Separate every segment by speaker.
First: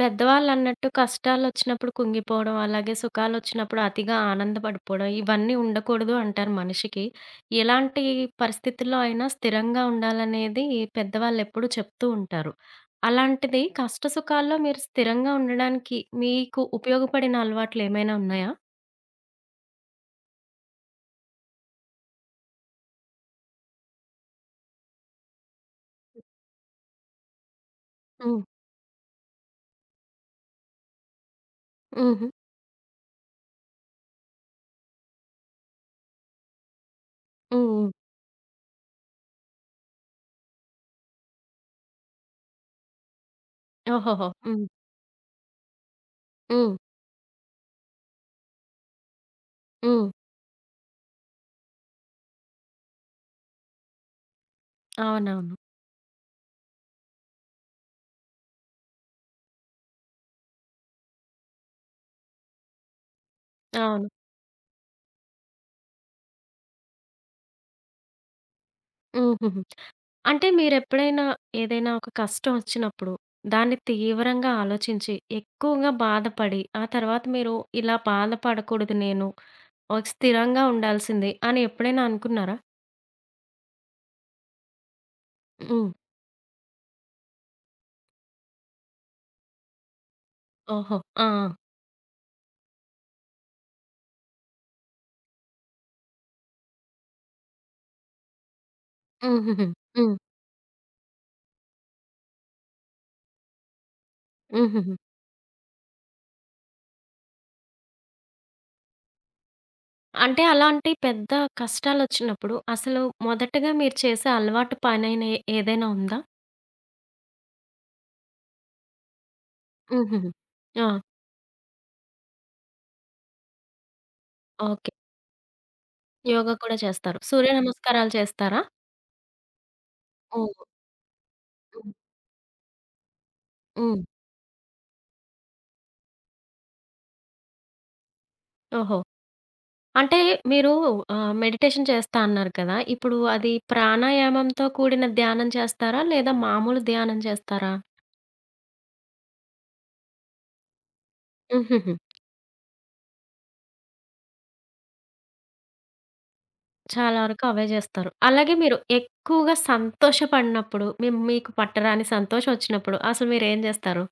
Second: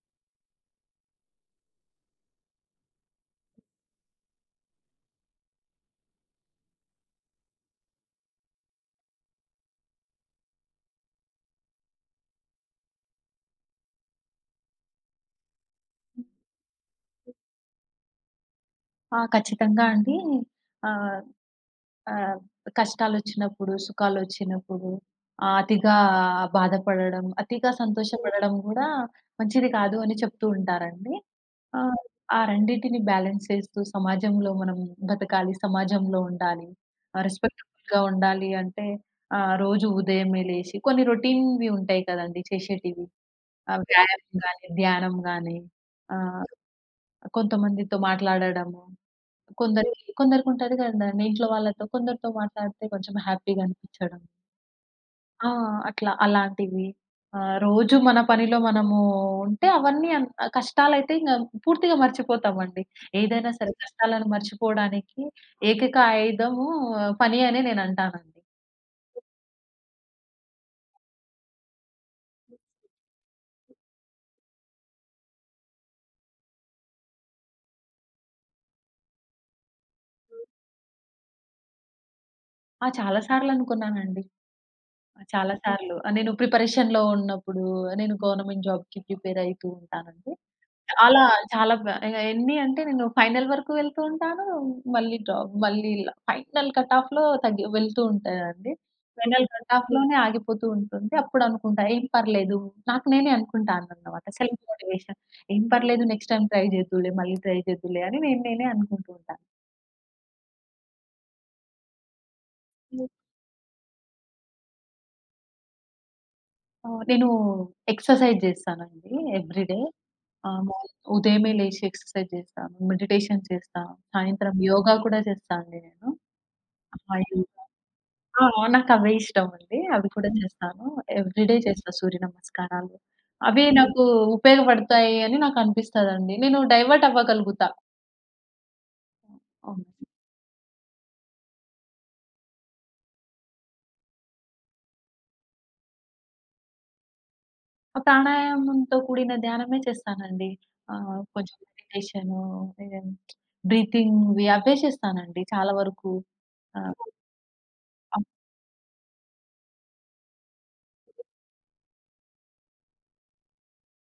Speaker 1: పెద్దవాళ్ళన్నట్టు కష్టాలొచ్చినప్పుడు కుంగిపోవడం, అలాగే సుఖాలొచ్చినప్పుడు అతిగా ఆనందపడిపోవడం, ఇవన్నీ ఉండకూడదు అంటారు మనిషికి. ఎలాంటి పరిస్థితుల్లో అయినా స్థిరంగా ఉండాలనేది పెద్దవాళ్ళెప్పుడూ చెప్తూ ఉంటారు. అలాంటిది కష్ట సుఖాల్లో మీరు స్థిరంగా ఉండడానికి మీకు ఉపయోగపడిన అలవాట్లేమైనా ఉన్నాయా?
Speaker 2: ఆ! ఖచ్చితంగా అండి. ఆహ్, ఆహ్, కష్టాలొచ్చినప్పుడు, సుఖాలొచ్చినప్పుడు అతిగా బాధపడడం, అతిగా
Speaker 1: హ్మ్.
Speaker 2: సంతోషపడడం గూడా మంచిది కాదు అని చెప్తూ ఉంటారండి. ఆహ్,
Speaker 1: హుహు.
Speaker 2: ఆ రెండిటిని బ్యాలెన్స్ చేస్తూ సమాజంలో మనం బతకాలి, సమాజంలో ఉండాలి,
Speaker 1: హ్మ్. హ్మ్.
Speaker 2: రెస్పెక్టబుల్‌గా ఉండాలి అంటే రోజు ఉదయమే లేసి కొన్ని రొటీన్‌వి ఉంటాయి కదండీ చేసేటివి.
Speaker 1: ఓహోహో!
Speaker 2: వ్యాయామం గాని,
Speaker 1: హ్మ్.
Speaker 2: ధ్యానం గాని, ఆహ్,
Speaker 1: హ్మ్.
Speaker 2: కొంతమందితో మాట్లాడడము.
Speaker 1: హ్మ్.
Speaker 2: కొందరికి కొందరికుంటది కదండీ! ఇంట్లో వాళ్ళతో కొందరితో మాట్లాడితే కొంచెం హ్యాపీగా అనిపించడం. ఆ!
Speaker 1: అవునవును.
Speaker 2: అట్లా అలాంటివి. రోజు మన పనిలో మనము ఉంటే అవన్నీ కష్టాలైతే ఇంగ పూర్తిగా మర్చిపోతామండి. ఏదైనా సరే
Speaker 1: అవును.
Speaker 2: కష్టాలను మర్చిపోవడానికి ఏకైక ఆయుధము పని అనే నేనంటానండి.
Speaker 1: హుహుహు. అంటే మీరెప్పుడైనా ఏదైనా ఒక కష్టం వచ్చినప్పుడు, దాన్ని తీవ్రంగా ఆలోచించి, ఎక్కువగా బాధపడి, ఆ తర్వాత మీరు ఇలా బాధపడకూడదు నేను, ఒక స్థిరంగా ఉండాల్సింది అని ఎప్పుడైనా అనుకున్నారా?
Speaker 2: ఆ! చాలా సార్లు అనుకున్నానండి. చాలా
Speaker 1: హ్మ్.
Speaker 2: సార్లు. నేను ప్రిపరేషన్‌లో ఉన్నప్పుడు నేను గవర్నమెంట్ జాబ్‌కి ప్రిపేర్ అయితూ ఉంటానండి.
Speaker 1: ఓహో!
Speaker 2: చాలా,
Speaker 1: ఆ! ఆ!
Speaker 2: చాలా బ ఎన్ని అంటే నేను ఫైనల్ వరకు వెళ్తూ ఉంటాను. మళ్ళీ డ్రాప్ మళ్ళీ ఇలా ఫైనల్ కట్ ఆఫ్‌లో తగ్గి వెళ్తూ ఉంటానండి. ఫైనల్ కట్
Speaker 1: హుహుహు.
Speaker 2: ఓకే.
Speaker 1: హ్మ్.
Speaker 2: ఆఫ్‌లోనే ఆగిపోతూ ఉంటుంది. అప్పుడు అనుకుంటా ఏం పర్లేదు. నాకు నేనే అనుకుంటానన్నమాట. సెల్ఫ్
Speaker 1: హుహుహు.
Speaker 2: మోటివేషన్. ఏం పర్లేదు నెక్స్ట్ టైమ్ ట్రై చేద్దువులే, మళ్ళీ ట్రై చేద్దువులే అని నేనే అనుకుంటూ ఉంటాను.
Speaker 1: అంటే అలాంటి పెద్ద కష్టాలొచ్చినప్పుడు అసలు
Speaker 2: హ్మ్.
Speaker 1: మొదటగా మీరు చేసే అలవాటు పనైన ఏదైనా ఉందా?
Speaker 2: అవును. నేను ఎక్సర్సైజ్ చేస్తానండి ఎవ్రీడే.
Speaker 1: హుహుహు. ఆ!
Speaker 2: మార్నింగ్ ఉదయమే లేచి ఎక్సర్సైజ్ చేస్తాను. మెడిటేషన్ చేస్తా. సాయంత్రం
Speaker 1: ఓకే.
Speaker 2: యోగా కూడా చేస్తా అండి నేను.
Speaker 1: యోగా కూడా
Speaker 2: ఆ!
Speaker 1: చేస్తారు. సూర్య
Speaker 2: యోగా
Speaker 1: నమస్కారాలు
Speaker 2: ఆ!
Speaker 1: చేస్తారా?
Speaker 2: నాకవే ఇష్టమండి. అవి కూడా హ్మ్.
Speaker 1: ఓహ్!
Speaker 2: చేస్తాను. ఎవ్రీడే చేస్తా
Speaker 1: హ్మ్.
Speaker 2: సూర్య నమస్కారాలు. అవి హ్మ్.
Speaker 1: హ్మ్.
Speaker 2: నాకు ఉపయోగపడతాయి అని నాకనిపిస్తదండి. నేను డైవర్ట్ అవ్వగలుగుతా.
Speaker 1: ఓహో!
Speaker 2: హ్మ్.
Speaker 1: అంటే మీరు మెడిటేషన్ చేస్తా అన్నారు కదా! ఇప్పుడు అది ప్రాణాయామంతో కూడిన ధ్యానం చేస్తారా? లేదా మామూలు ధ్యానం చేస్తారా?
Speaker 2: ఆ ప్రాణాయామంతో కూడిన ధ్యానమే చేస్తానండి. కొంచెం
Speaker 1: హుహుహు.
Speaker 2: మెడిటేషను ఇదే బ్రీతింగ్‌వి అవే చేస్తానండి చాలా వరకు. ఆహ్,
Speaker 1: చాలా వరకు అవే చేస్తారు.
Speaker 2: అప్
Speaker 1: అలాగే మీరు ఎక్కువగా సంతోషపడినప్పుడు మీకు పట్టరాని సంతోషం వచ్చినప్పుడు అసలు మీరేం చేస్తారు?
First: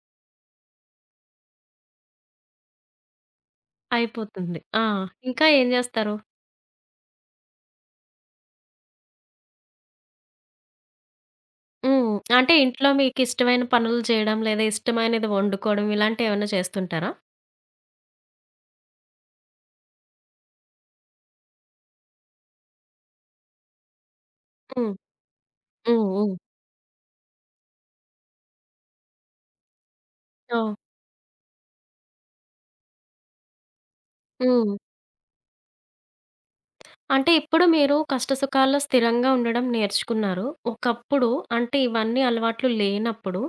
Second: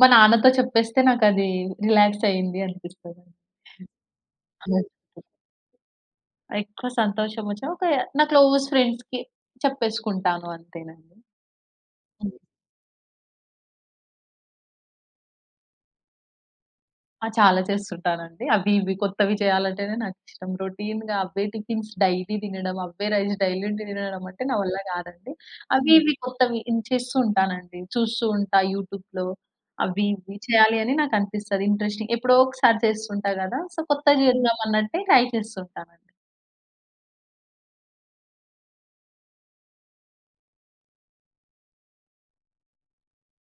Speaker 2: మా నాన్నతో చెప్పేస్తే నాకది రిలాక్స్ అయింది అనిపిస్తదండి.
Speaker 1: అయిపోతుంది.
Speaker 2: అలా
Speaker 1: ఆ!
Speaker 2: చెప్తా.
Speaker 1: ఇంకా ఏం చేస్తారు?
Speaker 2: ఎక్కువ సంతోషం వచ్చినా ఒక నా క్లోజ్ ఫ్రెండ్స్‌కి చెప్పేసుకుంటాను అంతేనండి.
Speaker 1: హ్మ్.
Speaker 2: హ్మ్.
Speaker 1: అంటే ఇంట్లో మీకిష్టమైన పనులు చేయడం లేదా ఇష్టమైనది వండుకోవడం ఇలాంటివేమన్నా చేస్తుంటారా?
Speaker 2: ఆ! చాలా చేస్తుంటానండి. అవి ఇవి కొత్తవి చేయాలంటేనే నాకిష్టం. రొటీన్‌గా అవే టిఫిన్స్ డైలీ తినడం, అవే రైస్ డైలీ తినడం అంటే నా వల్ల
Speaker 1: హ్మ్.
Speaker 2: కాదండి. అవి
Speaker 1: హ్మ్.
Speaker 2: ఇవి
Speaker 1: హ్మ్.
Speaker 2: కొత్తవి ఇన్ చేస్తూ ఉంటానండి. చూస్తూ ఉంటా యూట్యూబ్‌లో. అవి ఇవి
Speaker 1: ఓహ్!
Speaker 2: చేయాలి అని నాకనిపిస్తది ఇంట్రెస్టింగ్. ఎప్పుడో ఒకసారి చేస్తుంటా కదా! సో, కొత్తది చేద్దాం
Speaker 1: హ్మ్.
Speaker 2: అన్నట్టే ట్రై చేస్తుంటానండి.
Speaker 1: అంటే ఇప్పుడు మీరు కష్టసుఖాల్లో స్థిరంగా ఉండడం నేర్చుకున్నారు. ఒకప్పుడు అంటే ఇవన్నీ అలవాట్లు లేనప్పుడు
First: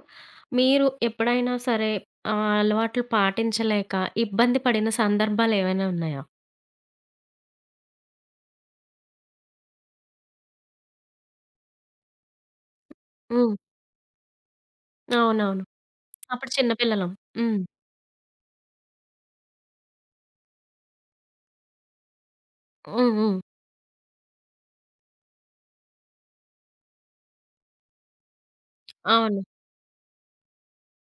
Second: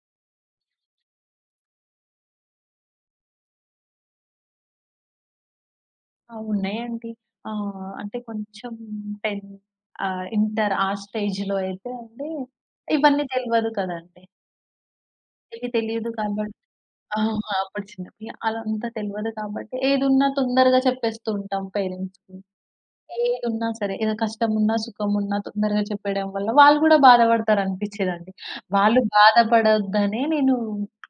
Speaker 1: మీరు ఎప్పుడైనా సరే అలవాట్లు పాటించలేక ఇబ్బంది పడిన సందర్భాలేవైనా ఉన్నాయా?
Speaker 2: ఆ! ఉన్నాయండి. అంటే కొంచెం 10 ఇంటర్ ఆ స్టేజ్‌లో అయితే అండి, ఇవన్నీ
Speaker 1: హ్మ్.
Speaker 2: తెలవదు కదండీ!
Speaker 1: అవునవును.
Speaker 2: ఇవి తెలీదు కాబ
Speaker 1: అప్పుడు చిన్న పిల్లలం.
Speaker 2: ఆహా!
Speaker 1: హ్మ్.
Speaker 2: అప్పుడు చిన్న పిల్ల. అలా అంతా తెలవదు కాబట్టి ఏదున్నా తొందరగా చెప్పేస్తూ ఉంటాం పేరెంట్స్‌కి.
Speaker 1: హ్మ్. హ్మ్.
Speaker 2: ఏదున్నా సరే ఏదో కష్టమున్నా, సుఖమున్నా తొందరగా చెప్పేయడం వల్ల వాళ్ళు కూడా బాధపడతారనిపిచ్చేదండి. వాళ్ళు
Speaker 1: అవును.
Speaker 2: బాధపడొద్దనే నేను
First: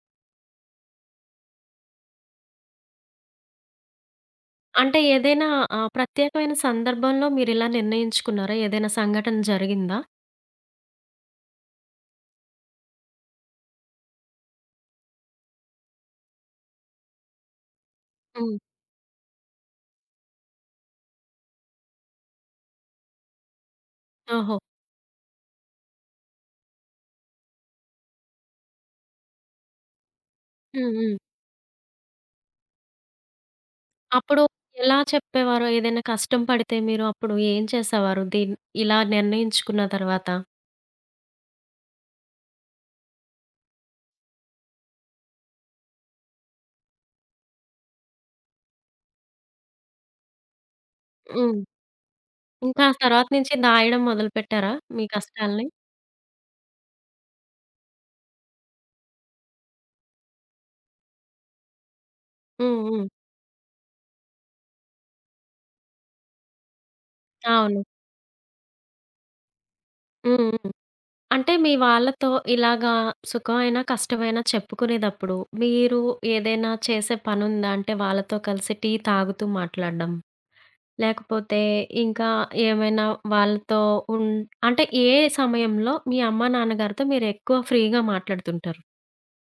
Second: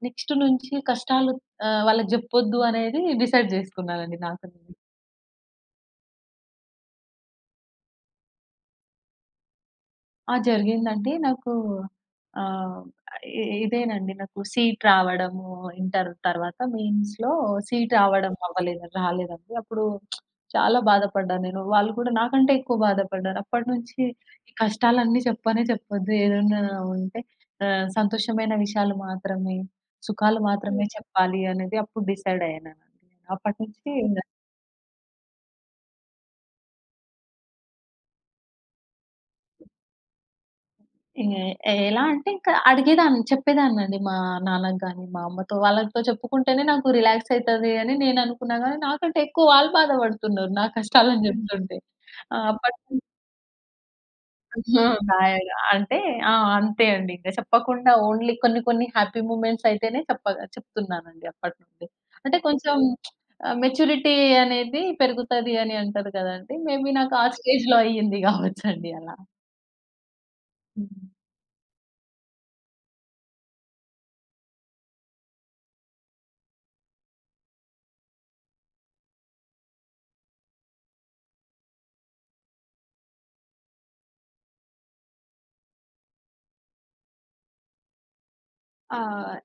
Speaker 2: నెక్స్ట్ నుంచి కష్టాలు వాళ్ళకి జెప్పొద్దు అనేది డిసైడ్ జేసుకున్నానండి నాకు నేను.
Speaker 1: అంటే ఏదైనా ప్రత్యేకమైన సందర్భంలో మీరిలా నిర్ణయించుకున్నారా? ఏదైనా సంఘటన జరిగిందా?
Speaker 2: ఆ! జరిగిందండి. నాకు ఆహ్, ఇ ఇదేనండి నాకు సీట్ రావడము ఇంటర్ తర్వాత మెయిన్స్‌లో సీట్ రావడం
Speaker 1: హ్మ్.
Speaker 2: అవ్వలేదు రాలేదండి. అప్పుడు చాలా బాధపడ్డాను నేను. వాళ్ళు కూడా నాకంటే ఎక్కువ బాధపడ్డారు. అప్పటినుంచి ఈ
Speaker 1: ఓహో!
Speaker 2: కష్టాలన్నీ చెప్పనే చెప్పొద్దు. ఏదైనా ఉంటే సంతోషమైన విషయాలు మాత్రమే, సుఖాలు మాత్రమే
Speaker 1: హ్మ్.
Speaker 2: హ్మ్.
Speaker 1: హ్మ్.
Speaker 2: చెప్పాలి అనేది అప్పుడు డిసైడ్ అయ్యానండి. అప్పటినుంచి
Speaker 1: అప్పుడు ఎలా చెప్పేవారు? ఏదైనా కష్టం పడితే మీరు అప్పుడు ఏం చేసేవారు? ఇలా నిర్ణయించుకున్న తర్వాత?
Speaker 2: ఏ ఎలా అంటే ఇంకా అడిగేదాన్ని, చెప్పేదాన్నండి మా నాన్నకి గాని, మా అమ్మతో. వాళ్ళతో చెప్పుకుంటేనే నాకు రిలాక్స్ అయితది అని నేననుకున్నా గానీ, నాకంటే ఎక్కువ వాళ్ళు బాధపడుతున్నారు నా కష్టాలని హ్మ్.
Speaker 1: హ్మ్.
Speaker 2: జెప్తుంటే. ఆ!
Speaker 1: ఇంకా ఆ
Speaker 2: అప్పటి
Speaker 1: తర్వాత నుంచి దాయడం మొదలుపెట్టారా
Speaker 2: ఆ!
Speaker 1: మీ
Speaker 2: రాయగా
Speaker 1: కష్టాల్ని?
Speaker 2: అంటే ఆ! అంతే అండి. ఇంక చెప్పకుండా ఓన్లీ కొన్ని కొన్ని హ్యాపీ మూమెంట్స్ అయితేనే చెప్పగా చెప్తున్నానండి అప్పటి నుండి. అంటే కొంచెం
Speaker 1: హ్మ్. హ్మ్.
Speaker 2: మెచ్యూరిటీ అనేది పెరుగుతది అని అంటారు కదండీ! మేబీ నాకు ఆ స్టేజ్‌లో
Speaker 1: అవును.
Speaker 2: అయ్యింది గావచ్చండి అలా.
Speaker 1: హ్మ్. హ్మ్.
Speaker 2: హ్మ్.
Speaker 1: అంటే మీ వాళ్ళతో ఇలాగా సుఖమైనా, కష్టమైనా చెప్పుకునేదప్పుడు మీరు ఏదైనా చేసే పనుందా? అంటే వాళ్ళతో కలిసి టీ తాగుతూ మాట్లాడడం, లేకపోతే ఇంకా ఏమైనా వాళ్ళతో ఉన్ అంటే ఏ సమయంలో మీ అమ్మ, నాన్నగారితో మీరెక్కువ ఫ్రీగా మాట్లాడుతుంటారు?
Speaker 2: ఆ!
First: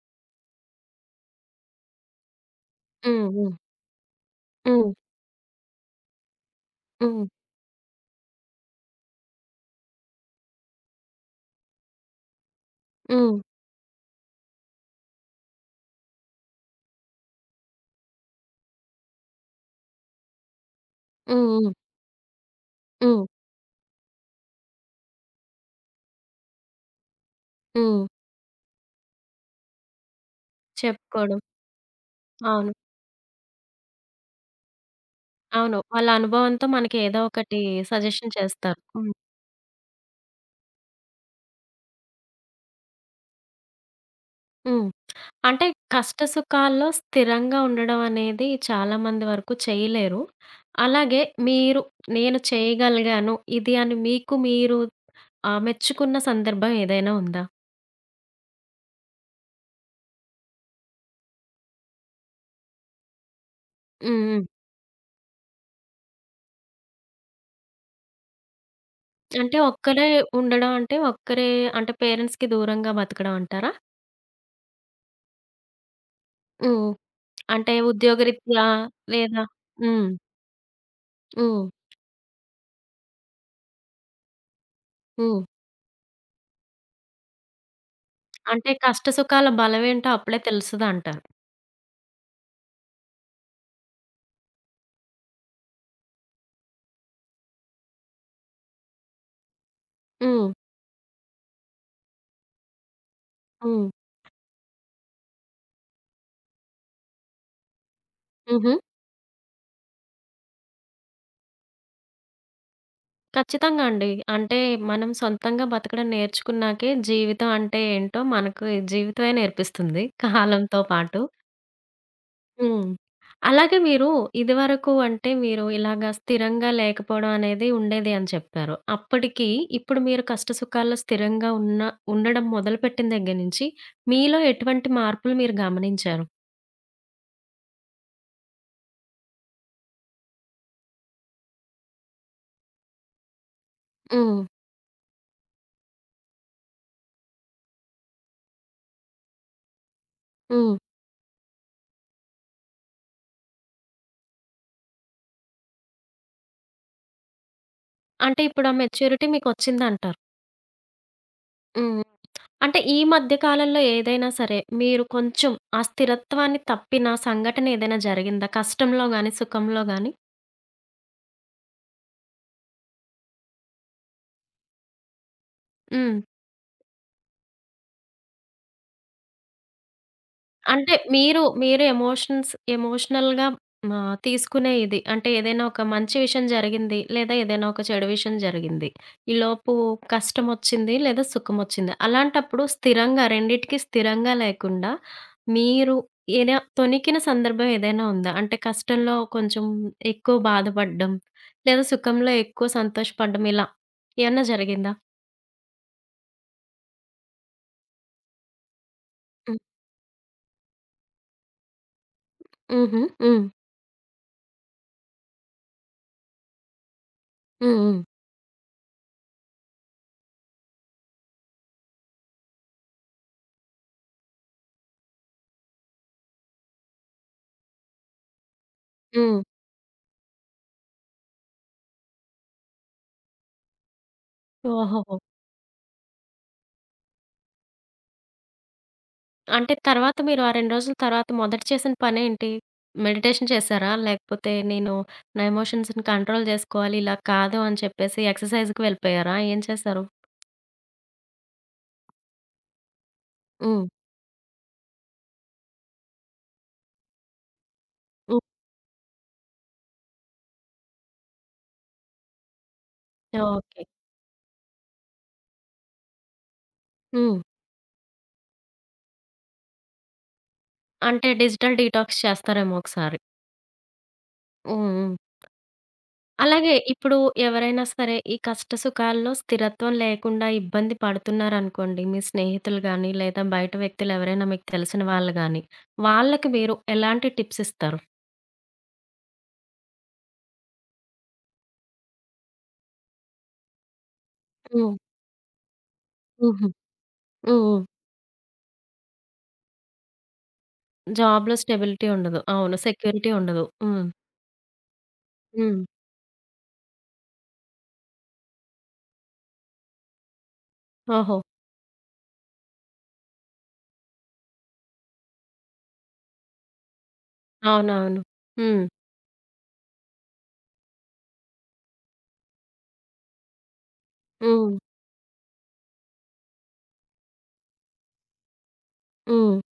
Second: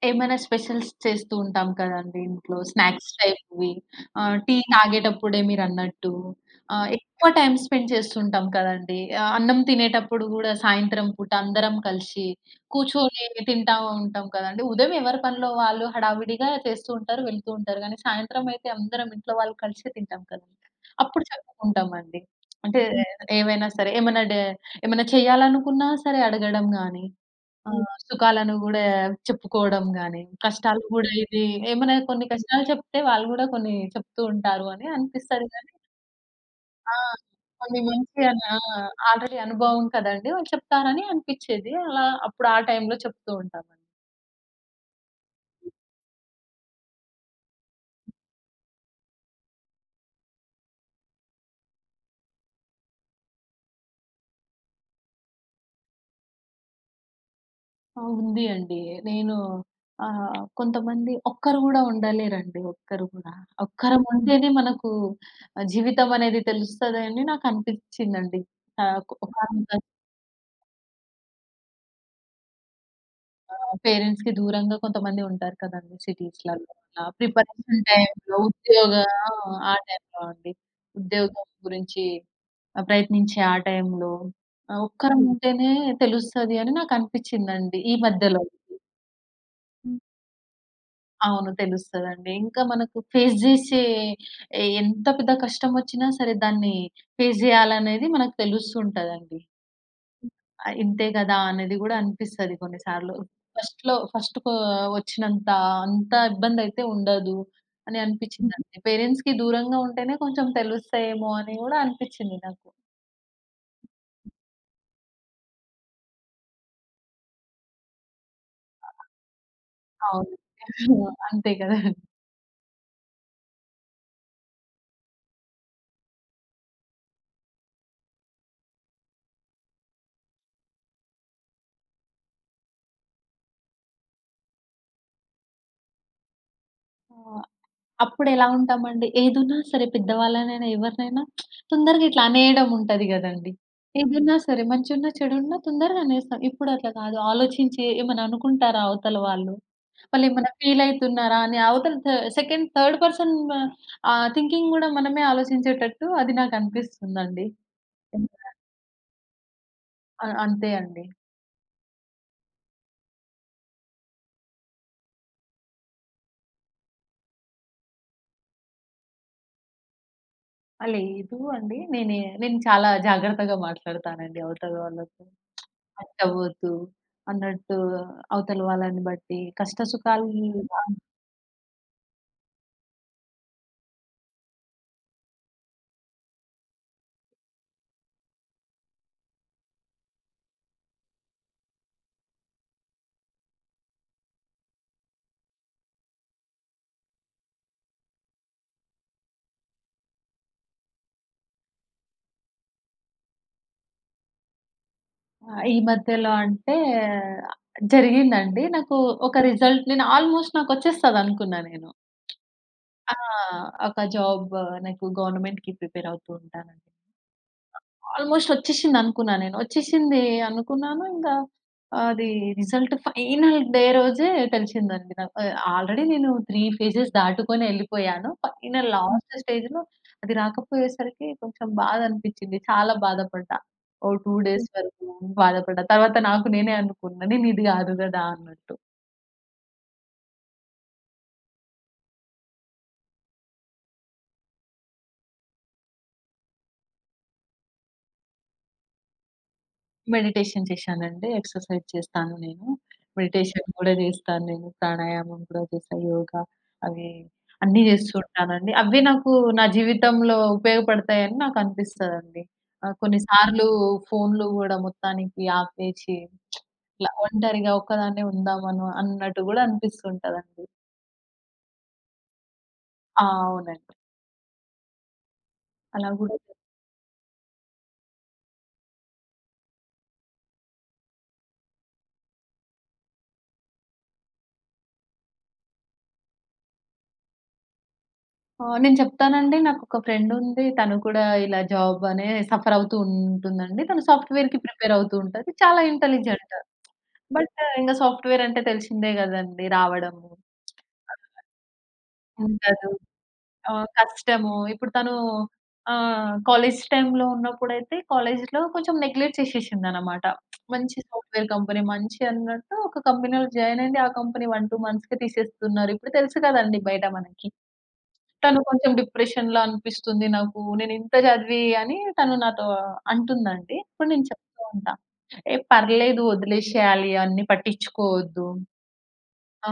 Speaker 2: ఏమైనా స్పెషల్స్ చేస్తూ ఉంటాం కదండీ ఇంట్లో. స్నాక్స్
Speaker 1: హ్మ్. హ్మ్.
Speaker 2: టైప్‌వి. టీ
Speaker 1: హ్మ్.
Speaker 2: తాగేటప్పుడే మీరన్నట్టు.
Speaker 1: హ్మ్.
Speaker 2: ఎక్కువ టైమ్ స్పెండ్ చేస్తుంటాం కదండీ. అన్నం తినేటప్పుడు గూడా సాయంత్రం పూట అందరం కలిసి కూర్చొని
Speaker 1: హ్మ్.
Speaker 2: తింటా ఉంటాం కదండీ. ఉదయం ఎవరి పనిలో వాళ్ళు హడావిడిగా చేస్తూ ఉంటారు, వెళ్తూ ఉంటారు. కానీ సాయంత్రం అయితే అందరం ఇంట్లో వాళ్ళు కలిసే తింటాం కదండీ. అప్పుడు
Speaker 1: హ్మ్. హ్మ్.
Speaker 2: చెప్పుకుంటామండి. అంటే
Speaker 1: హ్మ్.
Speaker 2: ఏవైనా సరే ఏమన్నా డే ఏమన్నా చేయాలనుకున్నా సరే అడగడం గాని ఆ! హ్మ్.
Speaker 1: హ్మ్.
Speaker 2: సుఖాలను గూడా చెప్పుకోవడం గాని, కష్టాలు గూడా
Speaker 1: చెప్పుకోవడం.
Speaker 2: ఇది ఏమైనా కొన్ని కష్టాలు
Speaker 1: అవును.
Speaker 2: చెప్తే వాళ్ళు గూడా కొన్ని చెప్తూ ఉంటారు అని అనిపిస్తది గానీ
Speaker 1: అవును. వాళ్ళ అనుభవంతో
Speaker 2: ఆ!
Speaker 1: మనకి ఏదో ఒకటి
Speaker 2: కొన్ని మంచి
Speaker 1: సజెషన్
Speaker 2: అన్ ఆ!
Speaker 1: చేస్తారు. హ్మ్.
Speaker 2: ఆల్రెడీ అనుభవం కదండీ! వాళ్ళు చెప్తారని అనిపిచ్చేది. అలా అప్పుడు ఆ టైంలో చెప్తూ ఉంటామండి.
Speaker 1: హ్మ్. అంటే కష్ట సుఖాల్లో స్థిరంగా ఉండడం అనేది చాలా మంది వరకు చేయలేరు. అలాగే మీరు నేను చేయగలిగాను ఇది అని మీకు మీరు మెచ్చుకున్న సందర్భం ఏదైనా ఉందా?
Speaker 2: ఆ! ఉంది అండి. నేను కొంతమంది ఒక్కరు గూడా ఉండలేరండి. ఒక్కరు గూడా. ఒక్కరం హ్మ్.
Speaker 1: హ్మ్. హ్మ్.
Speaker 2: ఉంటేనే మనకు జీవితం అనేది తెలుస్తదని నాకు అనిపిచ్చిందండి. ఆహ్, ఒక
Speaker 1: అంటే ఒక్కరే ఉండడం అంటే ఒక్కరే అంటే పేరెంట్స్‌కి దూరంగా బతకడం
Speaker 2: ఆ!
Speaker 1: అంటారా?
Speaker 2: పేరెంట్స్‌కి దూరంగా కొంతమంది ఉంటారు కదండీ సిటీస్‌లలో
Speaker 1: హ్మ్.
Speaker 2: అలా.
Speaker 1: అంటే
Speaker 2: ప్రిపరేషన్ టైమ్‌లో
Speaker 1: ఉద్యోగరీత్యా
Speaker 2: ఉద్యోగ ఆ!
Speaker 1: లేదా
Speaker 2: ఆ
Speaker 1: హ్మ్.
Speaker 2: టైమ్‌లో అండి. ఉద్యోగం
Speaker 1: హ్మ్.
Speaker 2: గురించి ప్రయత్నించే ఆ టైమ్‌లో ఒక్కరం
Speaker 1: హ్మ్.
Speaker 2: ఉంటేనే తెలుస్తది అని నాకనిపిచ్చిందండి ఈ మధ్యలో.
Speaker 1: అంటే కష్ట సుఖాల
Speaker 2: హ్మ్.
Speaker 1: బలమేంటో అప్పుడే తెలుస్తదంటారు.
Speaker 2: అవును. తెలుస్తదండి. ఇంకా మనకు ఫేస్ జేసే ఎంత పెద్ద కష్టమొచ్చినా సరే దాన్ని ఫేస్ జేయాలనేది మనకు తెలుస్తుంటదండి.
Speaker 1: హ్మ్.
Speaker 2: ఆ! ఇంతే గదా! అనేది గూడా అనిపిస్తది కొన్నిసార్లు.
Speaker 1: హ్మ్.
Speaker 2: ఫస్ట్‌లో ఫస్ట్ కో వచ్చినంత అంత ఇబ్బందయితే ఉండదు అని హుహు.
Speaker 1: హుహు.
Speaker 2: అనిపిచ్చిందండి. పేరెంట్స్‌కి దూరంగా ఉంటేనే కొంచెం తెలుస్తాయేమో అని గూడా అనిపిచ్చింది నాకు.
Speaker 1: ఖచ్చితంగా అండి. అంటే మనం సొంతంగా బతకడం నేర్చుకున్నాకే జీవితం అంటే ఏంటో మనకు జీవితమే నేర్పిస్తుంది
Speaker 2: అవును.
Speaker 1: కాలంతో పాటు.
Speaker 2: అంతే కదండీ!
Speaker 1: హ్మ్. అలాగే మీరు ఇదివరకు అంటే మీరు ఇలాగా స్థిరంగా లేకపోవడం అనేది ఉండేది అని చెప్పారు. అప్పటికి ఇప్పుడు మీరు కష్ట సుఖాల్లో స్థిరంగా ఉన్న ఉండడం మొదలుపెట్టిన దగ్గర నుంచి మీలో ఎటువంటి మార్పులు మీరు గమనించారు?
Speaker 2: ఆ! అప్పుడెలా ఉంటామండి, ఏదున్నా సరే పెద్దవాళ్ళనైనా, ఎవరినైనా తొందరగా ఇట్లా అనేయడం ఉంటది గదండీ! ఏదున్నా
Speaker 1: హ్మ్.
Speaker 2: సరే మంచున్నా, చెడున్నా తొందరగా అనేస్తాం. ఇప్పుడు అట్లా కాదు. ఆలోచించి ఏమన్నా అనుకుంటారా అవతల వాళ్ళు? వాళ్ళేమన్నా
Speaker 1: హ్మ్.
Speaker 2: ఫీల్ అయితున్నారా అని అవతల the second, third person thinking గూడా మనమే ఆలోచించేటట్టు అది నాకనిపిస్తుందండి.
Speaker 1: అంటే ఇప్పుడు ఆ మెచ్యూరిటీ మీకొచ్చిందంటారు.
Speaker 2: ఆ! అంతే అండి.
Speaker 1: హ్మ్. అంటే ఈ మధ్య కాలంలో ఏదైనా సరే మీరు కొంచెం ఆ స్థిరత్వాన్ని తప్పిన సంఘటన ఏదైనా జరిగిందా? కష్టంలో గాని, సుఖంలో గాని?
Speaker 2: ఆ! లేదు అండి. నేను చాలా జాగ్రత్తగా మాట్లాడతానండి అవతల వాళ్ళతో.
Speaker 1: హ్మ్.
Speaker 2: పట్టబోతు అన్నట్టు అవతల వాళ్ళని బట్టి కష్ట సుఖాలు
Speaker 1: అంటే మీరు ఎమోషన్స్ ఎమోషనల్‌గా తీసుకునే ఇది. అంటే ఏదైనా ఒక మంచి విషయం జరిగింది, లేదా ఏదైనా ఒక చెడు విషయం జరిగింది. ఈలోపు కష్టమొచ్చింది, లేదా సుఖమొచ్చింది. అలాంటప్పుడు స్థిరంగా రెండిటికి స్థిరంగా లేకుండా మీరు ఏనా తొణికిన సందర్భం ఏదైనా ఉందా? అంటే కష్టంలో కొంచెం ఎక్కువ బాధపడ్డం, లేదా సుఖంలో ఎక్కువ సంతోషపడ్డం ఇలా ఏమన్నా జరిగిందా?
Speaker 2: ఈ మధ్యలో అంటే జరిగిందండి. నాకు ఒక
Speaker 1: హ్మ్.
Speaker 2: రిజల్ట్ నేను ఆల్మోస్ట్ నాకొచ్చేస్తదనుకున్నా నేను.
Speaker 1: హుహు.
Speaker 2: ఆ!
Speaker 1: హ్మ్.
Speaker 2: ఒక జాబ్ నాకు గవర్నమెంట్‌కి ప్రిపేర్ అవుతూ ఉంటానండి.
Speaker 1: హ్మ్. హ్మ్.
Speaker 2: ఆల్‌మోస్ట్ వచ్చేసింది అనుకున్నా నేను. వచ్చేసింది అనుకున్నాను. ఇంకా అది రిజల్ట్ ఫైనల్ డే రోజే తెలిసిందండి నాకు. ఆల్రెడీ నేను 3 ఫేజెస్ దాటుకొని ఎళ్ళిపోయాను. ఫైనల్ లాస్ట్
Speaker 1: హ్మ్.
Speaker 2: స్టేజ్‌లో అది రాకపోయేసరికి కొంచెం బాధ అనిపించింది. చాలా బాధపడ్డా. ఓ 2 డేస్ హ్మ్. వరకు
Speaker 1: ఓహోహో!
Speaker 2: బాధపడ్డా. తర్వాత నాకు నేనే అనుకున్నా. నేను ఇది కాదు కదా! అన్నట్టు.
Speaker 1: అంటే తర్వాత మీరు ఆ 2 రోజుల తర్వాత మొదట చేసిన పనేంటి? మెడిటేషన్ చేశారా? లేకపోతే నేను నా ఎమోషన్స్‌ని కంట్రోల్ జేసుకోవాలి ఇలా కాదు అని చెప్పేసి ఎక్సర్‌సైజ్‌కి వెళ్ళిపోయారా? ఏం చేశారు?
Speaker 2: మెడిటేషన్ చేశానండి. ఎక్సర్‌సైజ్ చేస్తాను నేను. మెడిటేషన్
Speaker 1: హ్మ్.
Speaker 2: కూడా చేస్తాను నేను. ప్రాణాయామం కూడా చేస్తా. యోగా అవి అన్నీ చేస్తూ
Speaker 1: హ్మ్.
Speaker 2: ఉంటానండి. అవే నాకు నా జీవితంలో ఉపయోగపడతాయని నాకనిపిస్తదండి. కొన్నిసార్లు
Speaker 1: ఓకే.
Speaker 2: ఫోన్‌లు గూడా మొత్తానికి ఆపేచి ఇట్లా
Speaker 1: హ్మ్.
Speaker 2: ఒంటరిగా ఒక్కదాన్నే ఉందామను అన్నట్టు గూడా అనిపిస్తుంటదండి.
Speaker 1: అంటే డిజిటల్ డీటాక్స్ చేస్తారేమో ఒకసారి.
Speaker 2: ఆ! అవునండి.
Speaker 1: హ్మ్. హ్మ్.
Speaker 2: అలా గూడా
Speaker 1: అలాగే ఇప్పుడు ఎవరైనా సరే ఈ కష్ట సుఖాల్లో స్థిరత్వం లేకుండా ఇబ్బంది పడుతున్నారనుకోండి. మీ స్నేహితులు గాని, లేదా బయట వ్యక్తులు ఎవరైనా మీకు తెలిసిన వాళ్ళు గాని, వాళ్ళకి మీరు ఎలాంటి టిప్స్ ఇస్తారు?
Speaker 2: ఆ! నేను చెప్తానండి. నాకొక ఫ్రెండుంది. తను కూడా ఇలా జాబ్ అనే సఫర్ అవుతూ ఉంటుందండి. తను సాఫ్ట్‌వేర్‌కి
Speaker 1: హ్మ్.
Speaker 2: ప్రిపేర్ అవుతూ ఉంటది. చాలా ఇంటెలిజెంట్.
Speaker 1: హుహు. హ్మ్.
Speaker 2: బట్
Speaker 1: హ్మ్.
Speaker 2: ఇంగ సాఫ్ట్‌వేర్ అంటే తెలిసిందే గదండీ! రావడము.
Speaker 1: జాబ్‌లో స్టెబిలిటీ ఉండదు. అవును.
Speaker 2: ఉండదు.
Speaker 1: సెక్యూరిటీ ఉండదు. హ్మ్.
Speaker 2: కష్టము. ఇప్పుడు తను
Speaker 1: హ్మ్.
Speaker 2: కాలేజ్ టైమ్‌లో ఉన్నప్పుడైతే కాలేజ్‌లో కొంచెం నెగ్లెక్ట్ చేసేసిందనమాట. మంచి
Speaker 1: ఓహో!
Speaker 2: సాఫ్ట్‌వేర్ కంపెనీ మంచి అన్నట్టు ఒక కంపెనీలో జాయిన్ అయింది. ఆ కంపెనీ 1, 2 మంత్స్‌కే తీసేస్తున్నారు. ఇప్పుడు తెలుసు కదండీ బయట మనకి.
Speaker 1: అవునవును.
Speaker 2: తను
Speaker 1: హ్మ్.
Speaker 2: కొంచెం డిప్రెషన్‌లా అనిపిస్తుంది నాకు. నేనింత చదివి అని తను నాతో అంటుందండి. అప్పుడు నేను చెప్తూ
Speaker 1: హ్మ్.
Speaker 2: ఉంటా. ఏ పర్లేదు వదిలేసేయాలి అన్నీ పట్టించుకోవద్దు.
Speaker 1: హ్మ్.
Speaker 2: ఆ!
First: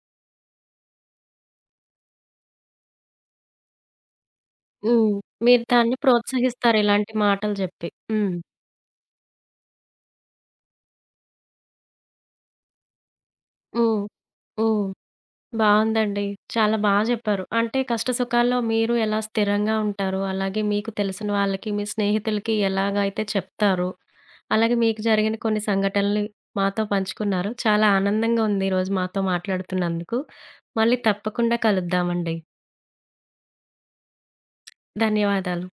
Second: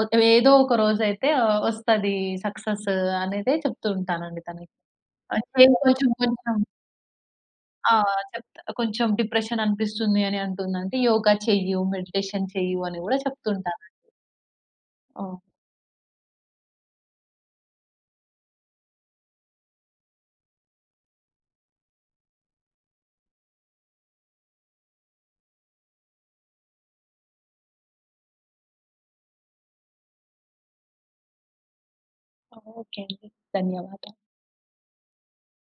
Speaker 2: ఒ ఏదో ఒక రోజైతే వస్తది సక్సెస్ అనేదే చెప్తూ ఉంటానండి తనకి.
Speaker 1: హ్మ్. మీరు
Speaker 2: అంటే
Speaker 1: దాన్ని
Speaker 2: కొంచెం కొంచెం
Speaker 1: ప్రోత్సహిస్తారు ఇలాంటి మాటలు జెప్పి.
Speaker 2: ఆ!
Speaker 1: హ్మ్.
Speaker 2: చెప్తా. కొంచెం డిప్రెషన్ అనిపిస్తుంది అని అంటుందంటే యోగా చెయ్యు, మెడిటేషన్ చెయ్యు అని గూడా చెప్తుంటానండి.
Speaker 1: హ్మ్. హ్మ్.
Speaker 2: ఓహ్!
Speaker 1: బావుందండి. చాలా బా జెప్పారు. అంటే కష్ట సుఖాల్లో మీరు ఎలా స్థిరంగా ఉంటారు, అలాగే మీకు తెలిసిన వాళ్ళకి, మీ స్నేహితులకి ఎలాగైతే చెప్తారు, అలాగే మీకు జరిగిన కొన్ని సంఘటనలు మాతో పంచుకున్నారు. చాలా ఆనందంగా ఉంది ఈరోజు మాతో మాట్లాడుతున్నందుకు. మళ్ళీ తప్పకుండా కలుద్దామండి.
Speaker 2: ఓకే అండి. ధన్యవాదాలు.
Speaker 1: ధన్యవాదాలు.